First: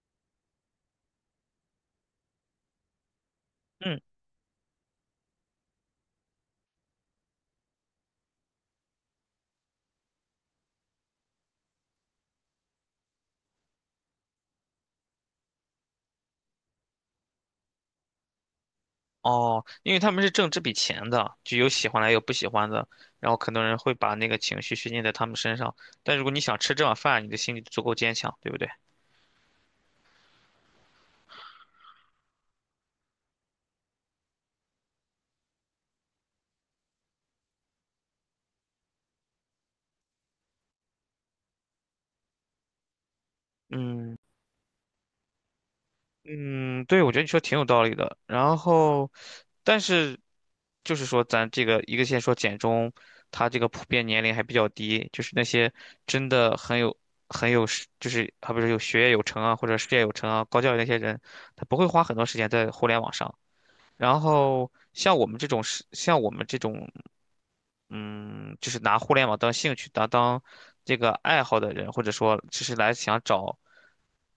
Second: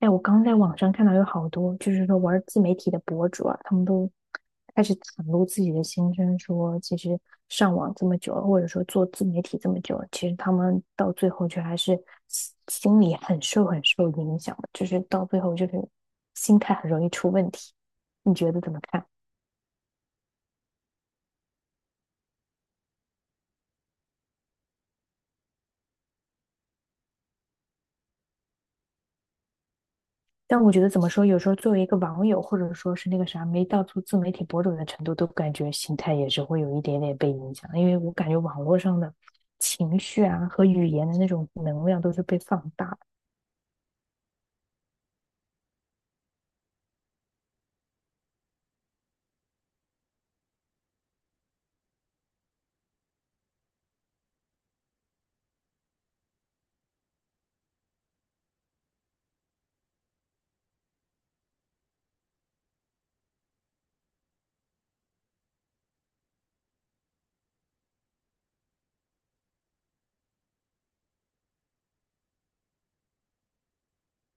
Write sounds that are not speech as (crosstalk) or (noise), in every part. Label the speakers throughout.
Speaker 1: 哎，我刚在网上看到有好多，就是说玩自媒体的博主啊，他们
Speaker 2: 嗯，
Speaker 1: 都开始袒露自己的心声，说其实上网这么久了，或者说做自媒体这么久了，其实他们到最后却还是心里很受影响的，就是到最后就是心态很容易出问题。你觉得怎么看？
Speaker 2: 哦，因为他们是挣这笔钱的，就有喜欢的，有不喜欢的。然后很多人会把那个情绪宣泄在他们身上。但如果你想吃这碗饭，你的心里足够坚强，对不对？
Speaker 1: 但我觉得怎么说，有时候作为一个网友，或者说是那个啥，没到做自媒体博主的程度，都感觉心态也是会有一点点被影响，因为我感觉网络上的情绪啊和语言的那种能量都是被放大的。
Speaker 2: 嗯嗯，对，我觉得你说挺有道理的。然后，但是就是说，咱这个一个先说简中，他这个普遍年龄还比较低，就是那些真的很有是就是还不是有学业有成啊，或者事业有成啊，高教育那些人，他不会花很多时间在互联网上。然后像我们这种，嗯，就是拿互联网当兴趣、当这个爱好的人，或者说只是来想找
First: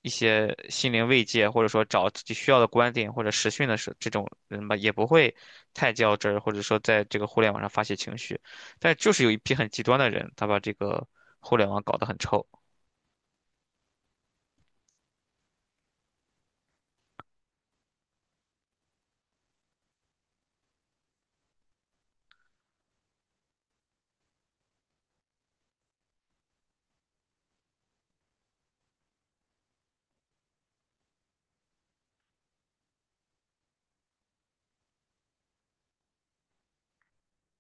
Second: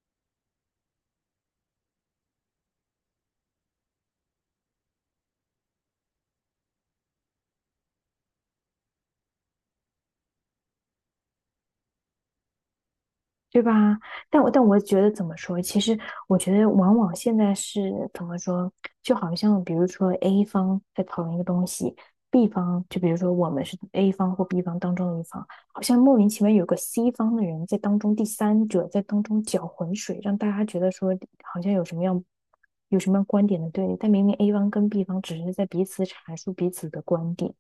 Speaker 2: 一些心灵慰藉，或者说找自己需要的观点或者实训的时这种人吧，也不会太较真儿，或者说在这个互联网上发泄情绪。但就是有一批很极端的人，他把这个互联网搞得很臭。
Speaker 1: 对吧？但我觉得怎么说？其实我觉得往往现在是怎么说？就好像比如说 A 方在讨论一个东西，B 方就比如说我们是 A 方或 B 方当中的一方，好像莫名其妙有个 C 方的人在当中第三者在当中搅浑水，让大家觉得说好像有什么样观点的对立，但明明 A 方跟 B 方只是在彼此阐述彼此的观点。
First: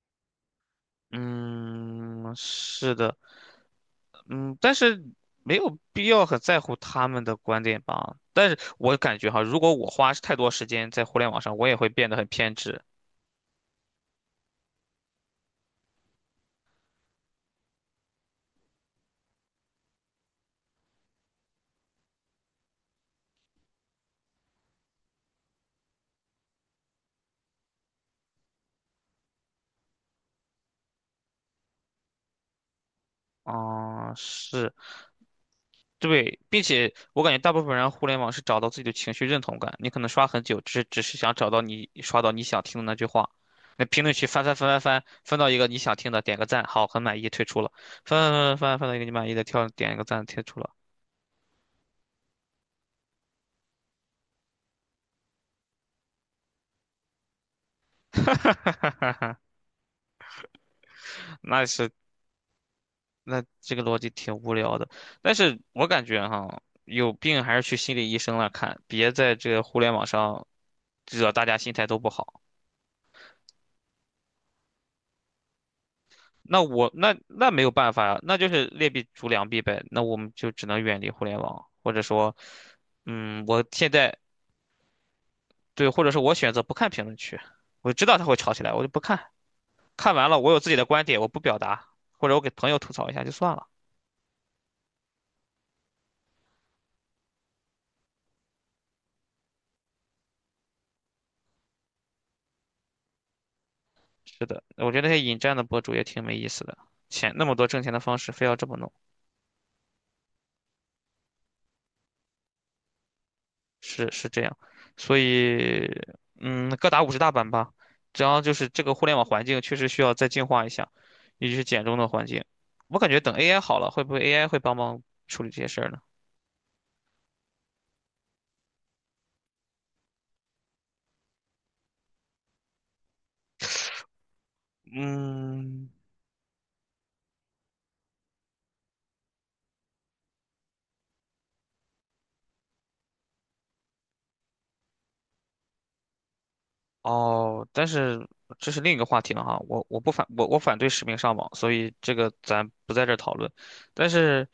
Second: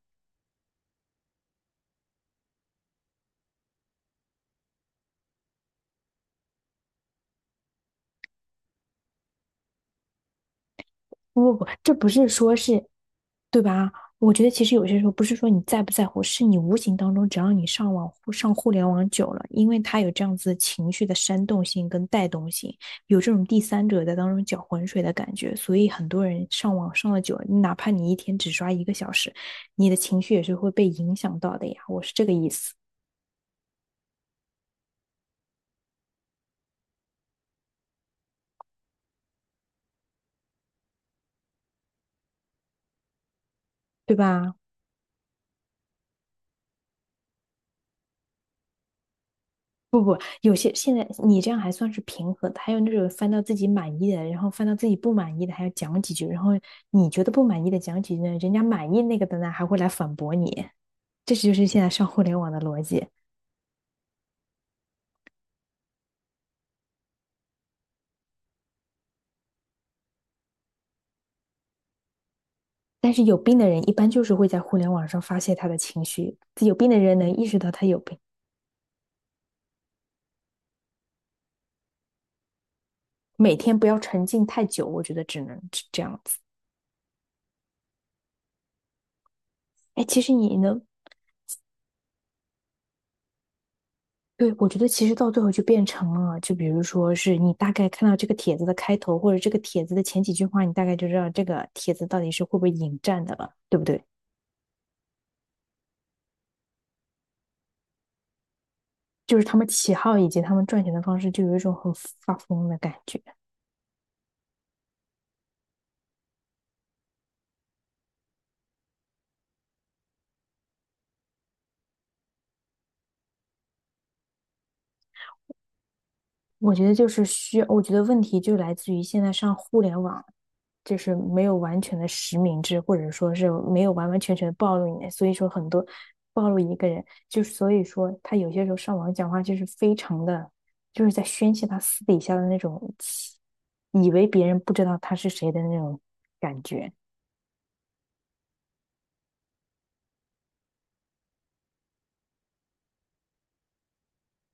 Speaker 2: 嗯，是的。嗯，但是没有必要很在乎他们的观点吧。但是我感觉哈，如果我花太多时间在互联网
Speaker 1: 不不
Speaker 2: 上，我
Speaker 1: 不，
Speaker 2: 也会
Speaker 1: 这不
Speaker 2: 变得很
Speaker 1: 是
Speaker 2: 偏
Speaker 1: 说
Speaker 2: 执。
Speaker 1: 是，对吧？我觉得其实有些时候不是说你在不在乎，是你无形当中，只要你上网上互联网久了，因为它有这样子情绪的煽动性跟带动性，有这种第三者在当中搅浑水的感觉，所以很多人上网上了久了，哪怕你一天只刷一个小时，你的情绪也是会被影响到的呀。我是这个意思，
Speaker 2: 啊、是，对，并且我感觉大部分人互联网是找到自己的情绪认同感。你可能刷很久，只是想找到你刷到你想听的那句话。那评论
Speaker 1: 对
Speaker 2: 区翻翻
Speaker 1: 吧？
Speaker 2: 翻翻翻，翻到一个你想听的，点个赞，好，很满意，退出了。翻翻翻翻翻翻到一个你满意的，跳点一个赞，退
Speaker 1: 有
Speaker 2: 出了。
Speaker 1: 些现在你这样还算是平和的，还有那种翻到自己满意的，然后翻到自己不满意的，还要讲几句，然后你觉得不满意的讲几句呢，人家满意那个的
Speaker 2: (laughs)
Speaker 1: 呢还会来反驳你，这就
Speaker 2: 那
Speaker 1: 是现在
Speaker 2: 是。
Speaker 1: 上互联网的逻辑。
Speaker 2: 那这个逻辑挺无聊的。但是我感觉哈，有病还是去心理医生那看，别在这个互联网上惹大家心态都不好。
Speaker 1: 但是有病的人一般就是会在互联网上发泄他的情绪，
Speaker 2: 那
Speaker 1: 有病
Speaker 2: 我
Speaker 1: 的
Speaker 2: 那
Speaker 1: 人能意
Speaker 2: 那
Speaker 1: 识
Speaker 2: 没
Speaker 1: 到
Speaker 2: 有
Speaker 1: 他
Speaker 2: 办
Speaker 1: 有
Speaker 2: 法
Speaker 1: 病，
Speaker 2: 呀，那就是劣币逐良币呗。那我们就只能远离互联网，或者说，嗯，
Speaker 1: 每
Speaker 2: 我
Speaker 1: 天不
Speaker 2: 现
Speaker 1: 要
Speaker 2: 在
Speaker 1: 沉浸太久，我觉得只能
Speaker 2: 对，
Speaker 1: 这
Speaker 2: 或者是
Speaker 1: 样
Speaker 2: 我
Speaker 1: 子。
Speaker 2: 选择不看评论区，我知道他会吵起来，我就不看。
Speaker 1: 哎，
Speaker 2: 看
Speaker 1: 其
Speaker 2: 完
Speaker 1: 实
Speaker 2: 了，我
Speaker 1: 你
Speaker 2: 有自己
Speaker 1: 呢？
Speaker 2: 的观点，我不表达，或者我给朋友吐槽一下就算了。
Speaker 1: 对，我觉得其实到最后就变成了，就比如说是你大概看到这个帖子的开头，或者这个帖子的前几句话，你大概就知道这个帖子到底是会不会引战的了，对不对？
Speaker 2: 是的，我觉得那些引战的博主也挺没意思的，钱那么多挣钱的方式，非要这么弄。
Speaker 1: 就是他们起号以及他们赚钱的方式，就有一种很发疯的感觉。
Speaker 2: 是是这样，所以各打五十大板吧。只要就是这个互联网环境确实需要再净化一下，尤其是简中的环境。我感觉等 AI 好了，会不会 AI 会帮忙处理这些事儿呢？
Speaker 1: 我觉得就是需要，我觉得问题就来自于现在上互联网，就是没有完全的实名制，或者说是没有完完全全的暴露你，所以说很多
Speaker 2: 嗯，
Speaker 1: 暴露一个人，就所以说他有些时候上网讲话就是非常的，就是在宣泄他私底下的那种，以为别人不知道他是谁的那种感觉。
Speaker 2: 哦，但是这是另一个话题了哈，我我不反我我反对实名上网，所以这个咱不在这儿讨论。但是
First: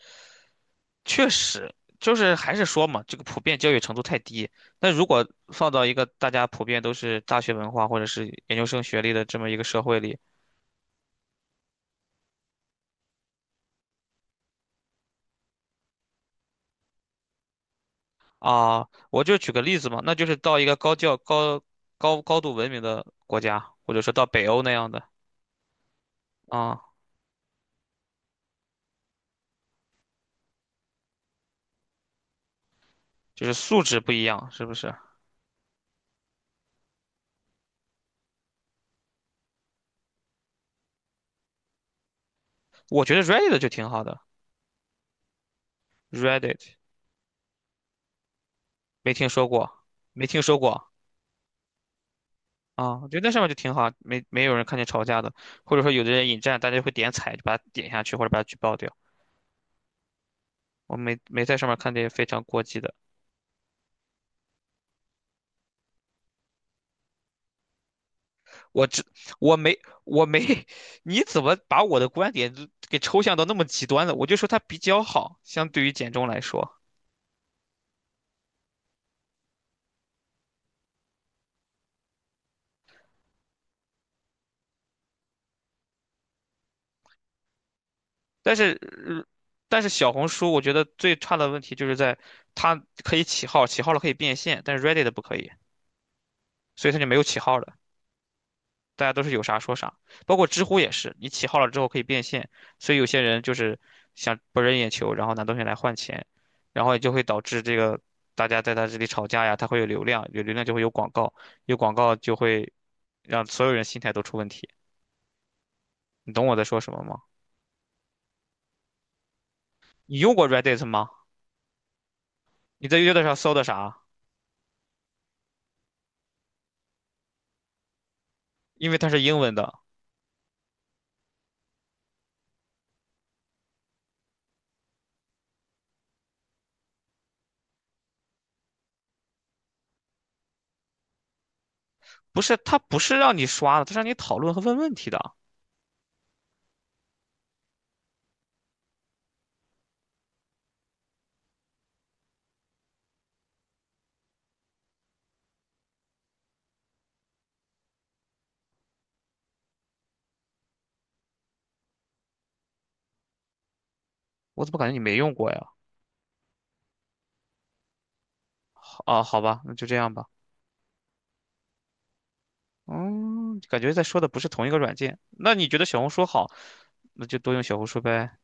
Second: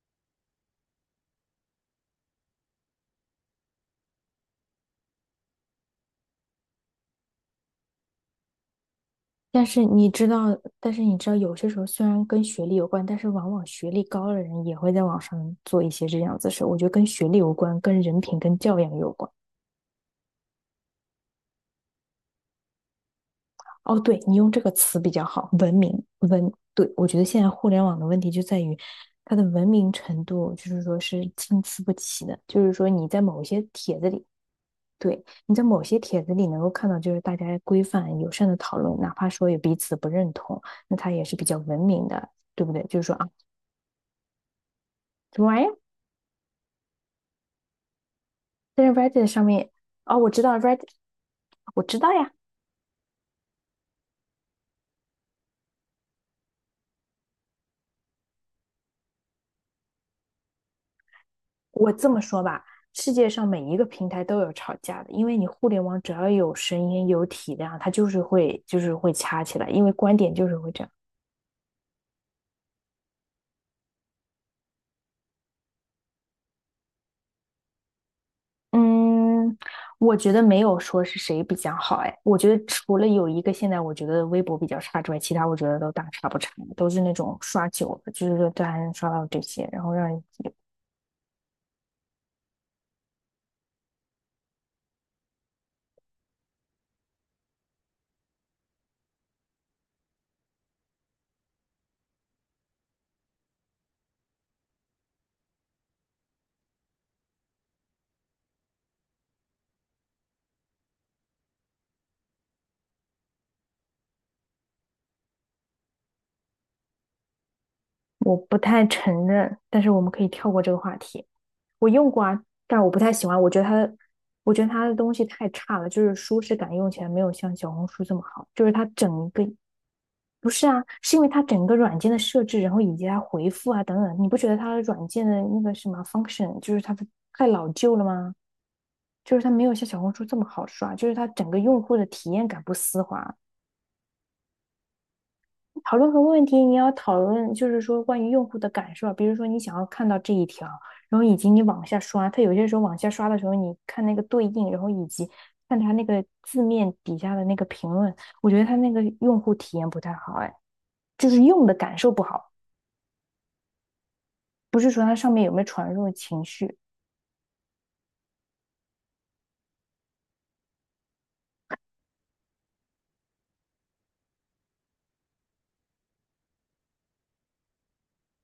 Speaker 2: 确实就是还是说嘛，这个普遍教育程度太低。那如果放到一个大家普遍都是大学文化或者是研究生学历的这么一个
Speaker 1: 但
Speaker 2: 社
Speaker 1: 是
Speaker 2: 会
Speaker 1: 你
Speaker 2: 里
Speaker 1: 知道，但是你知道，有些时候虽然跟学历有关，但是往往学历高的人也会在网上做一些这样子的事。我觉得跟学历有关，跟人品、跟教
Speaker 2: 啊，
Speaker 1: 养有
Speaker 2: 我
Speaker 1: 关。
Speaker 2: 就举个例子嘛，那就是到一个高教高高高度文明的国家，或
Speaker 1: 哦，
Speaker 2: 者说
Speaker 1: 对，
Speaker 2: 到
Speaker 1: 你
Speaker 2: 北
Speaker 1: 用这
Speaker 2: 欧
Speaker 1: 个
Speaker 2: 那样
Speaker 1: 词
Speaker 2: 的
Speaker 1: 比较好，文明文。
Speaker 2: 啊，
Speaker 1: 对，我觉得现在互联网的问题就在于它的文明程度，就是说是参差不齐的。就是说你在某
Speaker 2: 就是
Speaker 1: 些
Speaker 2: 素质
Speaker 1: 帖子
Speaker 2: 不一
Speaker 1: 里，
Speaker 2: 样，是不是？
Speaker 1: 对，你在某些帖子里能够看到，就是大家规范友善的讨论，哪怕说有彼此不认同，那它也是比较文明的，对不对？就
Speaker 2: 我
Speaker 1: 是说
Speaker 2: 觉得
Speaker 1: 啊。
Speaker 2: Reddit 就挺好的
Speaker 1: 什么玩意？儿？
Speaker 2: ，Reddit。
Speaker 1: 但是
Speaker 2: 没听
Speaker 1: Reddit 上
Speaker 2: 说
Speaker 1: 面，
Speaker 2: 过，
Speaker 1: 哦，
Speaker 2: 没
Speaker 1: 我
Speaker 2: 听
Speaker 1: 知道
Speaker 2: 说
Speaker 1: Reddit，
Speaker 2: 过
Speaker 1: 我知道呀。
Speaker 2: 啊。我觉得那上面就挺好，没有人看见吵架的，或者说有的人引战，大家会点踩，就把它点下去或者把它举报掉。我没在上面
Speaker 1: 我
Speaker 2: 看见
Speaker 1: 这么
Speaker 2: 非
Speaker 1: 说
Speaker 2: 常过
Speaker 1: 吧，
Speaker 2: 激的，
Speaker 1: 世界上每一个平台都有吵架的，因为你互联网只要有声音、有体量，它就是会就
Speaker 2: 我
Speaker 1: 是
Speaker 2: 只
Speaker 1: 会掐
Speaker 2: 我
Speaker 1: 起来，
Speaker 2: 没
Speaker 1: 因为观
Speaker 2: 我
Speaker 1: 点
Speaker 2: 没，
Speaker 1: 就是会
Speaker 2: (laughs)
Speaker 1: 这样。
Speaker 2: 你怎么把我的观点就给抽象到那么极端了？我就说它比较好，相对于简中来说，
Speaker 1: 嗯，我觉得没有说是谁比较好，哎，我觉得除了有一个现在我觉得微博比较差之外，其他我觉得都大差不差，都是那种刷久了，就是说
Speaker 2: 但
Speaker 1: 都还
Speaker 2: 是
Speaker 1: 能刷
Speaker 2: 呃
Speaker 1: 到这些，
Speaker 2: 但
Speaker 1: 然
Speaker 2: 是
Speaker 1: 后让
Speaker 2: 小
Speaker 1: 人……
Speaker 2: 红书我觉得最差的问题就是在它可以起号，起号了可以变现，但是 Reddit 不可以，所以它就没有起号了。大家都是有啥说啥，包括知乎也是，你起号了之后可以变现，所以有些人就是想博人眼球，然后拿东西来换钱，然后也就会导致这个大家在他这里吵架呀，他会有流量，有流量就会有广告，有广告就会让所有人心态都出问题。你懂我在说什么吗？
Speaker 1: 我不太承认，但是我们
Speaker 2: 你
Speaker 1: 可以
Speaker 2: 用过
Speaker 1: 跳过这个
Speaker 2: Reddit
Speaker 1: 话
Speaker 2: 吗？
Speaker 1: 题。我用过啊，但
Speaker 2: 你
Speaker 1: 我
Speaker 2: 在
Speaker 1: 不太
Speaker 2: Reddit
Speaker 1: 喜
Speaker 2: 上
Speaker 1: 欢，我
Speaker 2: 搜
Speaker 1: 觉
Speaker 2: 的
Speaker 1: 得它……
Speaker 2: 啥？
Speaker 1: 我觉得它的东西太差了，就是舒适感用起来没有像小红书这么好，就是它
Speaker 2: 因为它是
Speaker 1: 整一
Speaker 2: 英
Speaker 1: 个，
Speaker 2: 文的，
Speaker 1: 不是啊，是因为它整个软件的设置，然后以及它回复啊等等，你不觉得它的软件的那个什么 function，就是它的太老旧了吗？就是它没有像小红书这么好刷，就是它整个用户的体
Speaker 2: 不
Speaker 1: 验
Speaker 2: 是，
Speaker 1: 感不
Speaker 2: 它不
Speaker 1: 丝
Speaker 2: 是
Speaker 1: 滑，
Speaker 2: 让你刷的，它是让你讨论和问问题的。
Speaker 1: 讨论多问题，你要讨论就是说关于用户的感受啊，比如说你想要看到这一条，然后以及你往下刷，它有些时候往下刷的时候，你看那个对应，然后以及看它那个字面底下的那个评论，我觉得它那个用户体验不太好，哎，就是用的感受不好，
Speaker 2: 我怎么
Speaker 1: 不
Speaker 2: 感
Speaker 1: 是
Speaker 2: 觉你
Speaker 1: 说它
Speaker 2: 没
Speaker 1: 上
Speaker 2: 用
Speaker 1: 面
Speaker 2: 过
Speaker 1: 有没有
Speaker 2: 呀？
Speaker 1: 传入情绪。
Speaker 2: 好啊，好吧，那就这样吧。嗯，感觉在说的不是同一个软件。那你觉得小红书好，那就多用小红书呗。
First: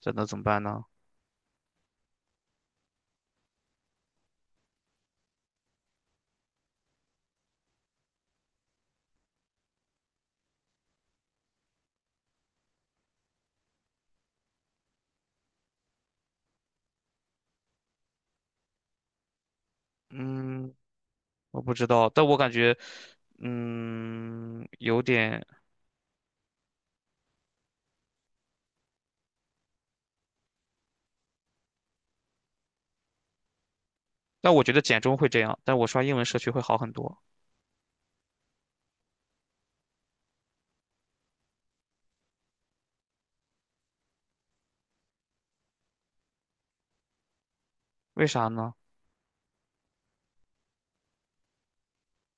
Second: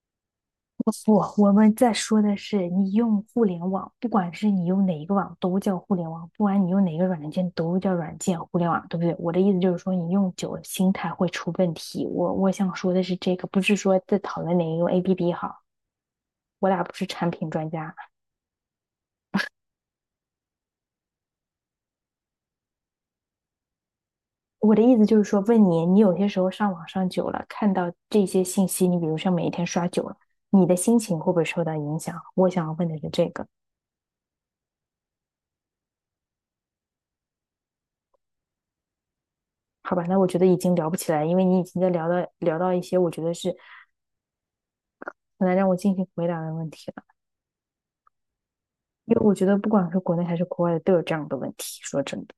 Speaker 2: 这能怎么办呢？
Speaker 1: 不，我们在说的是你用互联网，不管是你用哪一个网都叫互联网，不管你用哪个软件都叫软件互联网，对不对？我的意思就是说，你用久了心态会出问题。我想说的是这个，不是说在讨论哪一个 APP 好，我俩不是产品专家。
Speaker 2: 嗯，我不知道，但我感觉，嗯，
Speaker 1: 我的意
Speaker 2: 有
Speaker 1: 思就是说，
Speaker 2: 点。
Speaker 1: 问你，你有些时候上网上久了，看到这些信息，你比如像每一天刷久了，你的心情会不会受到影响？我想要问的是这个。
Speaker 2: 但我觉得简中会这样，但我刷英文社区会好很多。
Speaker 1: 好吧，那我觉得已经聊不起来，因为你已经在聊到一些我觉得是很难让我进行回答的问题了，
Speaker 2: 为啥呢？
Speaker 1: 因为我觉得不管是国内还是国外的都有这样的问题。说真的，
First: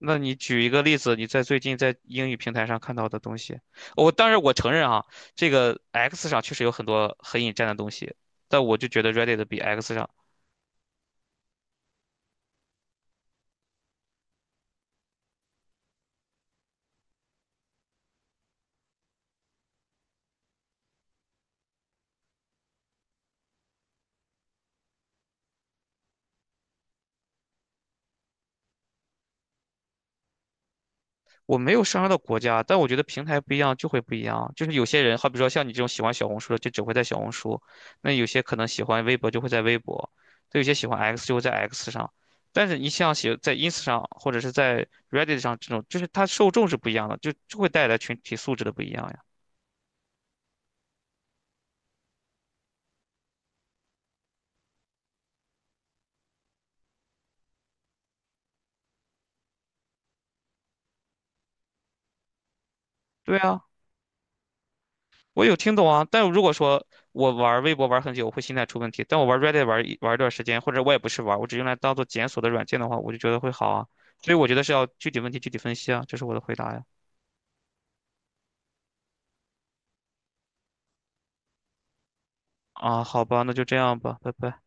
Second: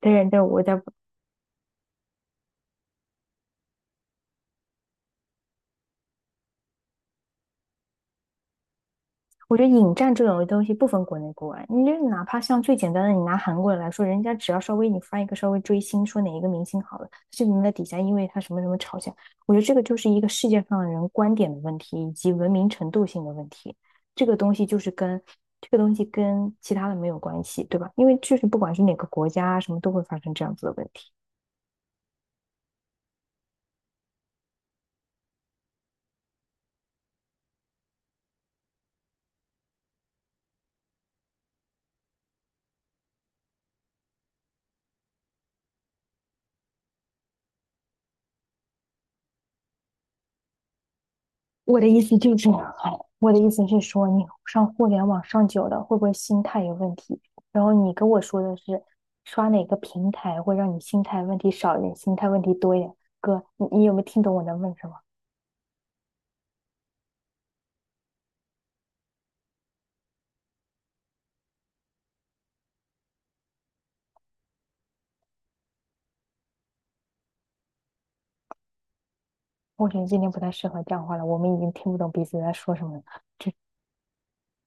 Speaker 1: 但是
Speaker 2: 你
Speaker 1: 但是
Speaker 2: 举
Speaker 1: 我
Speaker 2: 一
Speaker 1: 在……
Speaker 2: 个例子，你在最近在英语平台上看到的东西。我当然我承认啊，这个 X 上确实有很多很引战的东西，但我就觉得 Reddit
Speaker 1: 我
Speaker 2: 比
Speaker 1: 觉得引
Speaker 2: X 上。
Speaker 1: 战这种东西不分国内国外，你就哪怕像最简单的，你拿韩国人来说，人家只要稍微你发一个稍微追星，说哪一个明星好了，就能在底下因为他什么什么吵架。我觉得这个就是一个世界上的人观点的问题，以及文明程度性的问题。这个东西就是跟这个东西跟其他的没有关系，对吧？因为就是不管是哪个国家啊，什么都会发生这样子的问题。
Speaker 2: 我没有上升到国家，但我觉得平台不一样就会不一样。就是有些人，好比说像你这种喜欢小红书的，就只会在小红书；那有些可能喜欢微博，就会在微博；对，有些喜欢 X 就会在 X 上。但是你像写在 ins 上或者是在 Reddit 上这种，就是它受众是不一样的，就会带来群体素质的不一样呀。
Speaker 1: 我的意思就是，我的意思是说，你上互联网上久了，会不会心态有问题？然后你跟我说的是，刷哪个平台会让你心态问题少一点，心态问题多一点？
Speaker 2: 对
Speaker 1: 哥，
Speaker 2: 啊。
Speaker 1: 你有没有听懂我在问什么？
Speaker 2: 我有听懂啊，但如果说我玩微博玩很久，我会心态出问题。但我玩 Reddit 玩一段时间，或者我也不是玩，我只用来当做检索的软件的话，我就觉得会好啊。所以我觉得是要具体问题具体分析啊，这是我的回答呀。
Speaker 1: 我觉得今天不太适合讲话了，我们已经听不懂彼此在说什么
Speaker 2: 啊，
Speaker 1: 了。
Speaker 2: 好吧，那就这样吧，拜拜。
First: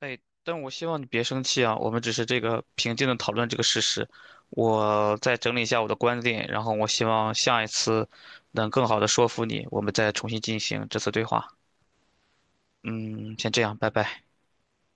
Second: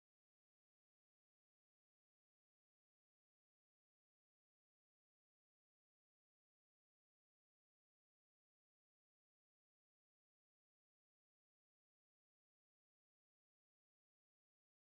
Speaker 2: 哎，但我希望你别生气啊，我们只是这个平静的讨论这个事实。我再整理一下我的观点，然后我希望下一次能更好的说服你，我们再重新进行这次对话。嗯，先这样，拜拜。